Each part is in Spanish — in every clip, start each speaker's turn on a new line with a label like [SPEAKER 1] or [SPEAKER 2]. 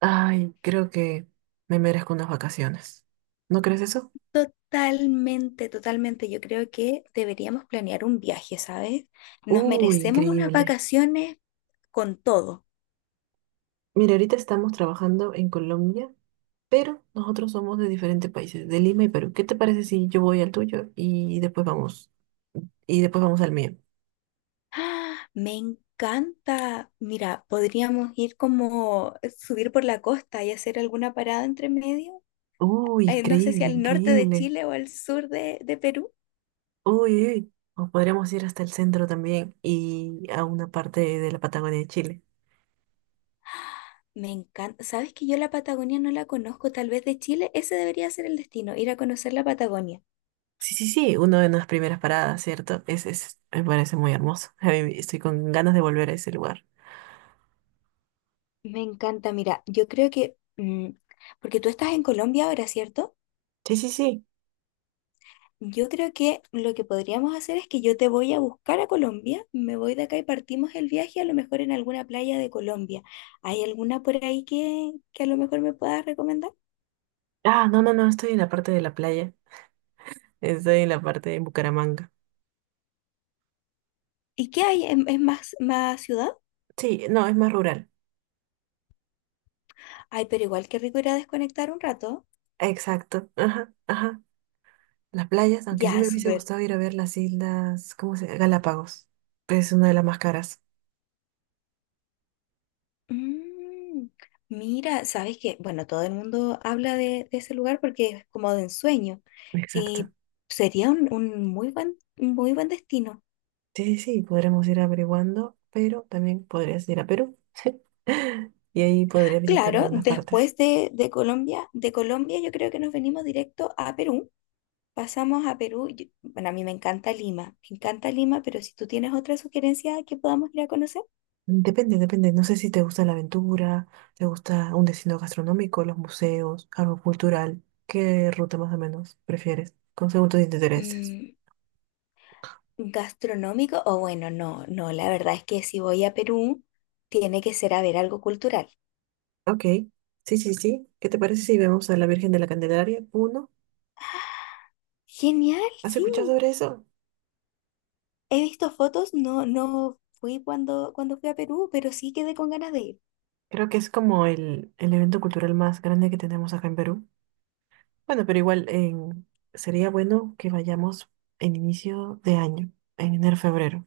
[SPEAKER 1] Ay, creo que me merezco unas vacaciones. ¿No crees eso?
[SPEAKER 2] Totalmente, totalmente. Yo creo que deberíamos planear un viaje, ¿sabes? Nos
[SPEAKER 1] Uy,
[SPEAKER 2] merecemos unas
[SPEAKER 1] increíble.
[SPEAKER 2] vacaciones con todo.
[SPEAKER 1] Mira, ahorita estamos trabajando en Colombia, pero nosotros somos de diferentes países, de Lima y Perú. ¿Qué te parece si yo voy al tuyo y después vamos al mío?
[SPEAKER 2] ¡Ah! Me encanta. Mira, podríamos ir como subir por la costa y hacer alguna parada entre medio.
[SPEAKER 1] Uy,
[SPEAKER 2] Eh, no sé si
[SPEAKER 1] increíble,
[SPEAKER 2] al norte de
[SPEAKER 1] increíble.
[SPEAKER 2] Chile o al sur de Perú.
[SPEAKER 1] Uy, uy, uy. O podríamos ir hasta el centro también y a una parte de la Patagonia de Chile.
[SPEAKER 2] Me encanta. ¿Sabes que yo la Patagonia no la conozco? Tal vez de Chile. Ese debería ser el destino, ir a conocer la Patagonia.
[SPEAKER 1] Sí, sí, sí, una de las primeras paradas, ¿cierto? Me parece muy hermoso. A mí estoy con ganas de volver a ese lugar.
[SPEAKER 2] Me encanta. Mira, yo creo que, porque tú estás en Colombia ahora, ¿cierto?
[SPEAKER 1] Sí, sí, sí.
[SPEAKER 2] Yo creo que lo que podríamos hacer es que yo te voy a buscar a Colombia, me voy de acá y partimos el viaje a lo mejor en alguna playa de Colombia. ¿Hay alguna por ahí que a lo mejor me puedas recomendar?
[SPEAKER 1] Ah, no, no, no, estoy en la parte de la playa. Estoy en la parte de Bucaramanga.
[SPEAKER 2] ¿Y qué hay? ¿Es más, más ciudad?
[SPEAKER 1] Sí, no, es más rural.
[SPEAKER 2] Ay, pero igual qué rico ir a desconectar un rato.
[SPEAKER 1] Exacto. Ajá, ajá. Las playas, aunque sí
[SPEAKER 2] Ya,
[SPEAKER 1] me hubiese
[SPEAKER 2] súper.
[SPEAKER 1] gustado ir a ver las islas, ¿cómo se Galápagos. Es una de las más caras.
[SPEAKER 2] Mm, mira, sabes que, bueno, todo el mundo habla de ese lugar porque es como de ensueño
[SPEAKER 1] Exacto.
[SPEAKER 2] y sería un muy buen, un muy buen destino.
[SPEAKER 1] Sí, sí, sí, podremos ir averiguando, pero también podrías ir a Perú. Y ahí podrías visitar
[SPEAKER 2] Claro,
[SPEAKER 1] algunas partes.
[SPEAKER 2] después de Colombia, yo creo que nos venimos directo a Perú. Pasamos a Perú. Bueno, a mí me encanta Lima, pero si tú tienes otra sugerencia que podamos ir a conocer.
[SPEAKER 1] Depende, depende. No sé si te gusta la aventura, te gusta un destino gastronómico, los museos, algo cultural. ¿Qué ruta más o menos prefieres? Con según tus intereses.
[SPEAKER 2] Mm, gastronómico, o bueno, no, no, la verdad es que si voy a Perú, tiene que ser a ver algo cultural.
[SPEAKER 1] Ok. Sí, sí, sí. ¿Qué te parece si vemos a la Virgen de la Candelaria? Uno.
[SPEAKER 2] Genial,
[SPEAKER 1] ¿Has
[SPEAKER 2] sí.
[SPEAKER 1] escuchado sobre eso?
[SPEAKER 2] He visto fotos, no, no fui cuando fui a Perú, pero sí quedé con ganas de ir.
[SPEAKER 1] Creo que es como el evento cultural más grande que tenemos acá en Perú. Bueno, pero igual en, sería bueno que vayamos en inicio de año, en enero, febrero.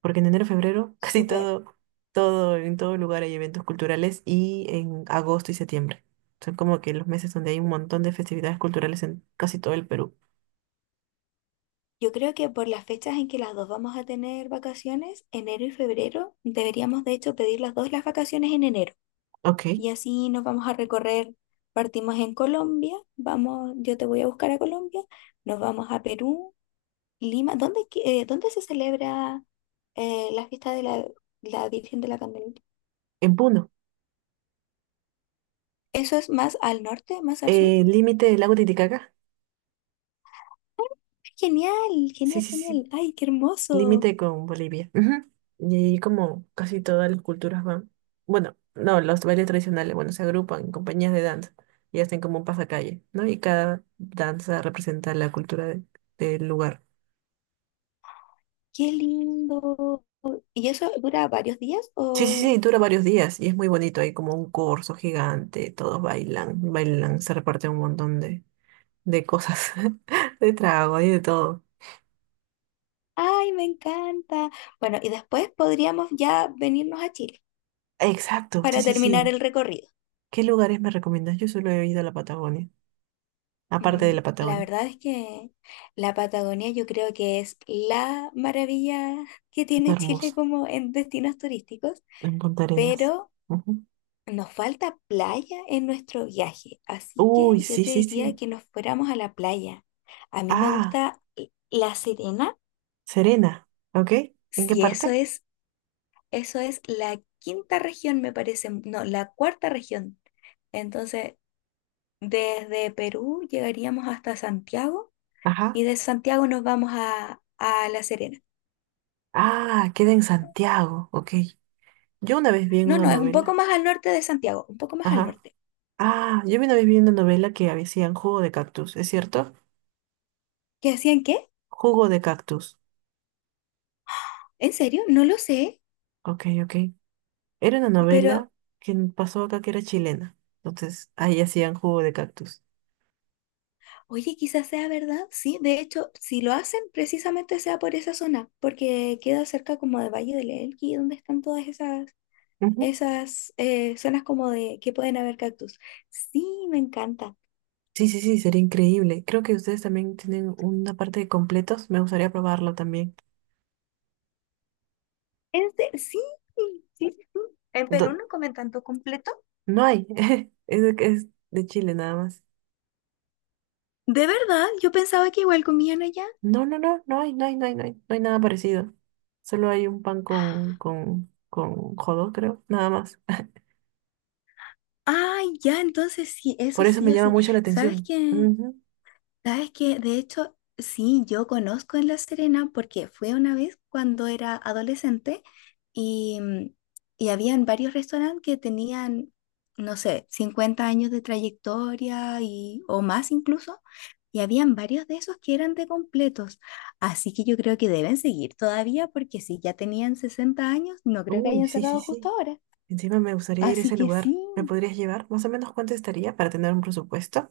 [SPEAKER 1] Porque en enero, febrero, casi
[SPEAKER 2] Súper.
[SPEAKER 1] todo, todo, en todo lugar hay eventos culturales y en agosto y septiembre. Son como que los meses donde hay un montón de festividades culturales en casi todo el Perú.
[SPEAKER 2] Yo creo que por las fechas en que las dos vamos a tener vacaciones, enero y febrero, deberíamos de hecho pedir las dos las vacaciones en enero.
[SPEAKER 1] Ok,
[SPEAKER 2] Y así nos vamos a recorrer, partimos en Colombia, vamos, yo te voy a buscar a Colombia, nos vamos a Perú, Lima. ¿Dónde, dónde se celebra la fiesta de la Virgen de la Candelaria?
[SPEAKER 1] en Puno.
[SPEAKER 2] ¿Eso es más al norte, más al sur?
[SPEAKER 1] Límite del lago Titicaca.
[SPEAKER 2] Genial,
[SPEAKER 1] Sí,
[SPEAKER 2] genial,
[SPEAKER 1] sí, sí.
[SPEAKER 2] genial. Ay, qué hermoso,
[SPEAKER 1] Límite con Bolivia. Ujú. Y ahí como casi todas las culturas van. Bueno, no, los bailes tradicionales, bueno, se agrupan en compañías de danza y hacen como un pasacalle, ¿no? Y cada danza representa la cultura de, del lugar.
[SPEAKER 2] qué lindo. ¿Y eso dura varios días?
[SPEAKER 1] Sí, sí, sí, dura varios días y es muy bonito. Hay como un corso gigante, todos bailan, bailan, se reparten un montón de cosas, de trago y de todo.
[SPEAKER 2] Ay, me encanta. Bueno, y después podríamos ya venirnos a Chile
[SPEAKER 1] Exacto, sí,
[SPEAKER 2] para
[SPEAKER 1] sí,
[SPEAKER 2] terminar
[SPEAKER 1] sí.
[SPEAKER 2] el recorrido.
[SPEAKER 1] ¿Qué lugares me recomiendas? Yo solo he ido a la Patagonia, aparte de
[SPEAKER 2] Mm,
[SPEAKER 1] la
[SPEAKER 2] la
[SPEAKER 1] Patagonia.
[SPEAKER 2] verdad es que la Patagonia yo creo que es la maravilla que
[SPEAKER 1] Está
[SPEAKER 2] tiene Chile
[SPEAKER 1] hermosa,
[SPEAKER 2] como en destinos turísticos,
[SPEAKER 1] en Punta Arenas.
[SPEAKER 2] pero
[SPEAKER 1] Ujú.
[SPEAKER 2] nos falta playa en nuestro viaje, así
[SPEAKER 1] Uy,
[SPEAKER 2] que yo
[SPEAKER 1] sí,
[SPEAKER 2] te
[SPEAKER 1] sí,
[SPEAKER 2] diría
[SPEAKER 1] sí.
[SPEAKER 2] que nos fuéramos a la playa. A mí me
[SPEAKER 1] Ah,
[SPEAKER 2] gusta La Serena,
[SPEAKER 1] Serena, ¿ok? ¿En qué
[SPEAKER 2] si eso
[SPEAKER 1] parte?
[SPEAKER 2] es, eso es la quinta región, me parece, no, la cuarta región. Entonces, desde Perú llegaríamos hasta Santiago
[SPEAKER 1] Ajá.
[SPEAKER 2] y de Santiago nos vamos a La Serena.
[SPEAKER 1] Ah, queda en Santiago, ok. Yo una vez vi en
[SPEAKER 2] No,
[SPEAKER 1] una
[SPEAKER 2] no, es un poco
[SPEAKER 1] novela.
[SPEAKER 2] más al norte de Santiago, un poco más al
[SPEAKER 1] Ajá.
[SPEAKER 2] norte.
[SPEAKER 1] Ah, yo me una vez vi una novela que decían jugo de cactus, ¿es cierto?
[SPEAKER 2] ¿Qué hacían qué?
[SPEAKER 1] Jugo de cactus.
[SPEAKER 2] ¿En serio? No lo sé,
[SPEAKER 1] Ok, ok. Era una
[SPEAKER 2] pero
[SPEAKER 1] novela que pasó acá que era chilena. Entonces, ahí hacían jugo de cactus.
[SPEAKER 2] oye, quizás sea verdad, sí. De hecho, si lo hacen, precisamente sea por esa zona, porque queda cerca como de Valle del Elqui, donde están todas
[SPEAKER 1] Ujú.
[SPEAKER 2] esas zonas como de que pueden haber cactus. Sí, me encanta.
[SPEAKER 1] Sí, sí, sí, sería increíble. Creo que ustedes también tienen una parte de completos. Me gustaría probarlo también.
[SPEAKER 2] Sí, sí, sí. ¿En Perú
[SPEAKER 1] Do-
[SPEAKER 2] no comen tanto completo?
[SPEAKER 1] no hay. Es de Chile nada más.
[SPEAKER 2] ¿De verdad? Yo pensaba que igual comían allá.
[SPEAKER 1] No, no, no, no hay, no hay, no hay, no hay. No hay nada parecido. Solo hay un pan con jodo, creo. Nada más.
[SPEAKER 2] Ay, ya, entonces sí, eso
[SPEAKER 1] Por eso
[SPEAKER 2] sí
[SPEAKER 1] me
[SPEAKER 2] o
[SPEAKER 1] llama
[SPEAKER 2] sí.
[SPEAKER 1] mucho la
[SPEAKER 2] ¿Sabes
[SPEAKER 1] atención.
[SPEAKER 2] qué?
[SPEAKER 1] Ujú.
[SPEAKER 2] ¿Sabes qué? De hecho, sí, yo conozco en La Serena porque fui una vez cuando era adolescente y, y habían varios restaurantes que tenían, no sé, 50 años de trayectoria y, o más incluso. Y habían varios de esos que eran de completos. Así que yo creo que deben seguir todavía porque si ya tenían 60 años, no creo que
[SPEAKER 1] Uy,
[SPEAKER 2] hayan
[SPEAKER 1] sí, sí,
[SPEAKER 2] cerrado justo
[SPEAKER 1] sí.
[SPEAKER 2] ahora.
[SPEAKER 1] Encima me gustaría ir a
[SPEAKER 2] Así
[SPEAKER 1] ese
[SPEAKER 2] que
[SPEAKER 1] lugar.
[SPEAKER 2] sí.
[SPEAKER 1] ¿Me podrías llevar? Más o menos cuánto estaría para tener un presupuesto.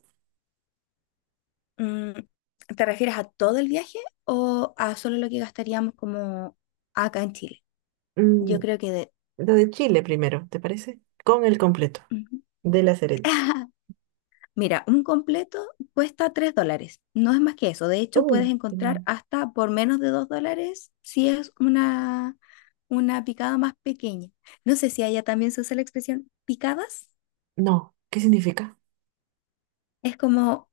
[SPEAKER 2] Mm, ¿te refieres a todo el viaje o a solo lo que gastaríamos como acá en Chile? Yo
[SPEAKER 1] Mm,
[SPEAKER 2] creo que de...
[SPEAKER 1] lo de Chile primero, ¿te parece? Con el completo.
[SPEAKER 2] Ujú.
[SPEAKER 1] De la Serena.
[SPEAKER 2] Mira, un completo cuesta $3. No es más que eso. De hecho, puedes
[SPEAKER 1] Uy,
[SPEAKER 2] encontrar
[SPEAKER 1] genial.
[SPEAKER 2] hasta por menos de $2 si es una picada más pequeña. No sé si allá también se usa la expresión picadas.
[SPEAKER 1] No, ¿qué significa?
[SPEAKER 2] Es como,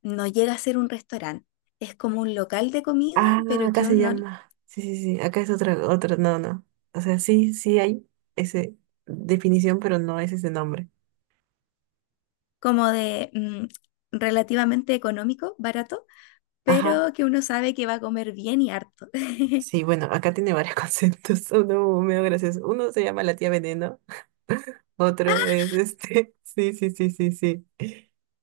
[SPEAKER 2] no llega a ser un restaurante. Es como un local de comida,
[SPEAKER 1] Ah,
[SPEAKER 2] pero
[SPEAKER 1] acá
[SPEAKER 2] que
[SPEAKER 1] se
[SPEAKER 2] uno
[SPEAKER 1] llama. Sí, sí, sí. Acá es otra, otra. No, no. O sea, sí, sí hay esa definición, pero no es ese nombre.
[SPEAKER 2] como de relativamente económico, barato,
[SPEAKER 1] Ajá.
[SPEAKER 2] pero que uno sabe que va a comer bien y harto.
[SPEAKER 1] Sí, bueno, acá tiene varios conceptos. Uno medio gracioso. Uno se llama la tía Veneno. Otro es este. Sí, sí, sí, sí, sí.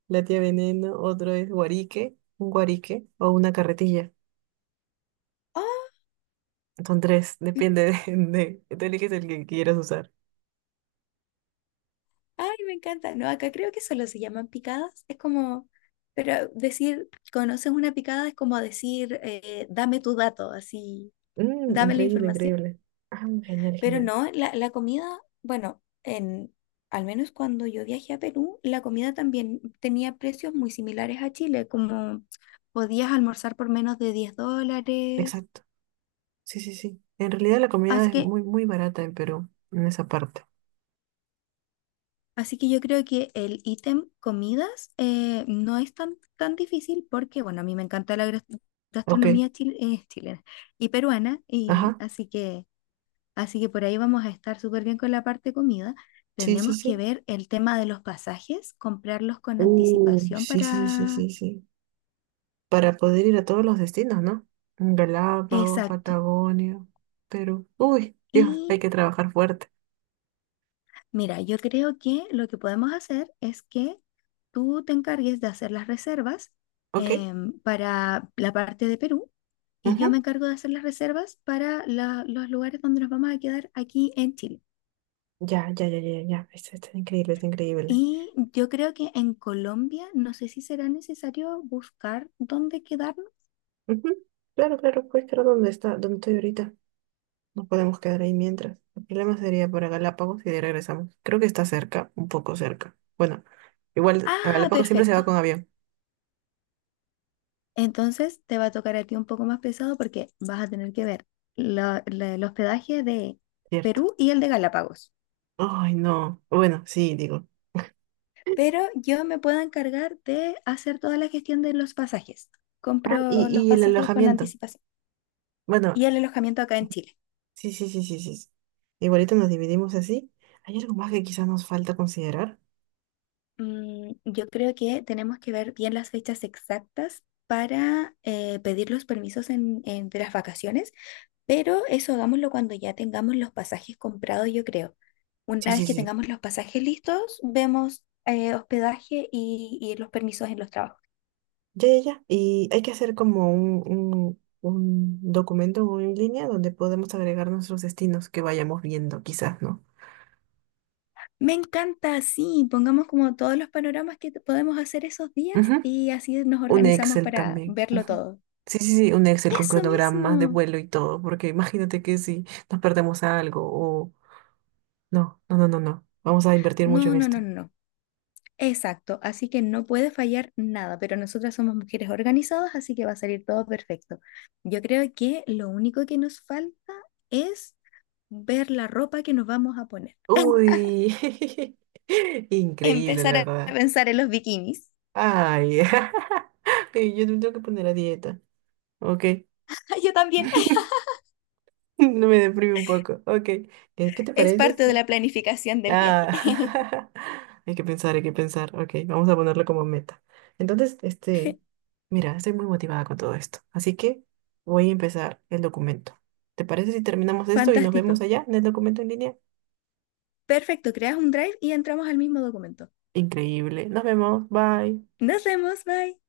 [SPEAKER 1] La tía Veneno. Otro es guarique. Un guarique o una carretilla.
[SPEAKER 2] ¡Oh!
[SPEAKER 1] Son tres. Depende de, de. Tú eliges el que quieras usar.
[SPEAKER 2] Ay, me encanta. No, acá creo que solo se llaman picadas. Es como, pero decir, conoces una picada es como decir, dame tu dato, así,
[SPEAKER 1] Mm,
[SPEAKER 2] dame la
[SPEAKER 1] increíble,
[SPEAKER 2] información.
[SPEAKER 1] increíble. Ah, genial,
[SPEAKER 2] Pero
[SPEAKER 1] genial.
[SPEAKER 2] no, la comida, bueno, en, al menos cuando yo viajé a Perú, la comida también tenía precios muy similares a Chile, como podías almorzar por menos de $10.
[SPEAKER 1] Exacto. Sí, sí, sí. En realidad la comida
[SPEAKER 2] Así
[SPEAKER 1] es
[SPEAKER 2] que,
[SPEAKER 1] muy, muy barata en Perú, en esa parte.
[SPEAKER 2] así que yo creo que el ítem comidas no es tan, tan difícil porque, bueno, a mí me encanta la
[SPEAKER 1] Ok.
[SPEAKER 2] gastronomía chilena y peruana, y
[SPEAKER 1] Ajá.
[SPEAKER 2] así que por ahí vamos a estar súper bien con la parte comida.
[SPEAKER 1] Sí, sí,
[SPEAKER 2] Tenemos que
[SPEAKER 1] sí.
[SPEAKER 2] ver el tema de los pasajes, comprarlos con anticipación
[SPEAKER 1] Sí, sí, sí,
[SPEAKER 2] para...
[SPEAKER 1] sí, sí. Para poder ir a todos los destinos, ¿no? Galápagos,
[SPEAKER 2] Exacto.
[SPEAKER 1] Patagonia, Perú. Uy, Dios,
[SPEAKER 2] Y
[SPEAKER 1] hay que trabajar fuerte,
[SPEAKER 2] mira, yo creo que lo que podemos hacer es que tú te encargues de hacer las reservas
[SPEAKER 1] ¿ok?
[SPEAKER 2] para la parte de Perú y yo me
[SPEAKER 1] Ujú.
[SPEAKER 2] encargo de hacer las reservas para los lugares donde nos vamos a quedar aquí en Chile.
[SPEAKER 1] Ya, ya, ya, ya, ya. Está, está increíble, está increíble.
[SPEAKER 2] Y yo creo que en Colombia, no sé si será necesario buscar dónde quedarnos.
[SPEAKER 1] Ujú. Claro, claro, puedes quedar dónde está, ¿dónde estoy ahorita? No podemos quedar ahí mientras. El problema sería para Galápagos y de ahí regresamos. Creo que está cerca, un poco cerca. Bueno, igual a
[SPEAKER 2] Ah,
[SPEAKER 1] Galápagos siempre se
[SPEAKER 2] perfecto.
[SPEAKER 1] va con avión,
[SPEAKER 2] Entonces te va a tocar a ti un poco más pesado porque vas a tener que ver el hospedaje de
[SPEAKER 1] ¿cierto?
[SPEAKER 2] Perú y el de Galápagos.
[SPEAKER 1] Ay, no. Bueno, sí, digo.
[SPEAKER 2] Pero yo me puedo encargar de hacer toda la gestión de los pasajes.
[SPEAKER 1] Ah,
[SPEAKER 2] Compro los
[SPEAKER 1] y el
[SPEAKER 2] pasajes con
[SPEAKER 1] alojamiento.
[SPEAKER 2] anticipación
[SPEAKER 1] Bueno,
[SPEAKER 2] y el alojamiento acá en Chile.
[SPEAKER 1] sí, sí, sí, sí, sí, sí. Igualito nos dividimos así. ¿Hay algo más que quizás nos falta considerar?
[SPEAKER 2] Mm, yo creo que tenemos que ver bien las fechas exactas para pedir los permisos de las vacaciones, pero eso hagámoslo cuando ya tengamos los pasajes comprados, yo creo.
[SPEAKER 1] Sí,
[SPEAKER 2] Una vez
[SPEAKER 1] sí,
[SPEAKER 2] que
[SPEAKER 1] sí.
[SPEAKER 2] tengamos los pasajes listos, vemos hospedaje y los permisos en los trabajos.
[SPEAKER 1] Ya, ya, ya. Y hay que hacer como un documento o en línea donde podemos agregar nuestros destinos que vayamos viendo, quizás, ¿no?
[SPEAKER 2] Me encanta, sí, pongamos como todos los panoramas que podemos hacer esos días
[SPEAKER 1] Ujú.
[SPEAKER 2] y así nos
[SPEAKER 1] Un
[SPEAKER 2] organizamos
[SPEAKER 1] Excel
[SPEAKER 2] para
[SPEAKER 1] también,
[SPEAKER 2] verlo
[SPEAKER 1] ujú.
[SPEAKER 2] todo.
[SPEAKER 1] Sí, sí, sí, un Excel con
[SPEAKER 2] Eso
[SPEAKER 1] cronogramas de
[SPEAKER 2] mismo.
[SPEAKER 1] vuelo y todo, porque imagínate que si nos perdemos algo o... no, no, no, no, no. Vamos a invertir mucho
[SPEAKER 2] No,
[SPEAKER 1] en
[SPEAKER 2] no, no,
[SPEAKER 1] esto.
[SPEAKER 2] no, no. Exacto, así que no puede fallar nada, pero nosotras somos mujeres organizadas, así que va a salir todo perfecto. Yo creo que lo único que nos falta es ver la ropa que nos vamos a poner.
[SPEAKER 1] Uy, increíble, la
[SPEAKER 2] Empezar a
[SPEAKER 1] verdad.
[SPEAKER 2] pensar en los bikinis.
[SPEAKER 1] Ay, ay, yo me tengo que poner a dieta. Ok,
[SPEAKER 2] Yo también.
[SPEAKER 1] no me deprime un poco. Ok, ¿qué te
[SPEAKER 2] Es
[SPEAKER 1] parece?
[SPEAKER 2] parte de
[SPEAKER 1] Sí.
[SPEAKER 2] la planificación del viaje.
[SPEAKER 1] Ah, hay que pensar, hay que pensar. Ok, vamos a ponerlo como meta. Entonces, este, mira, estoy muy motivada con todo esto. Así que voy a empezar el documento. ¿Te parece si terminamos esto y nos
[SPEAKER 2] Fantástico.
[SPEAKER 1] vemos allá en el documento en línea?
[SPEAKER 2] Perfecto, creas un drive y entramos al mismo documento.
[SPEAKER 1] Increíble. Nos vemos. Bye.
[SPEAKER 2] Nos vemos, bye.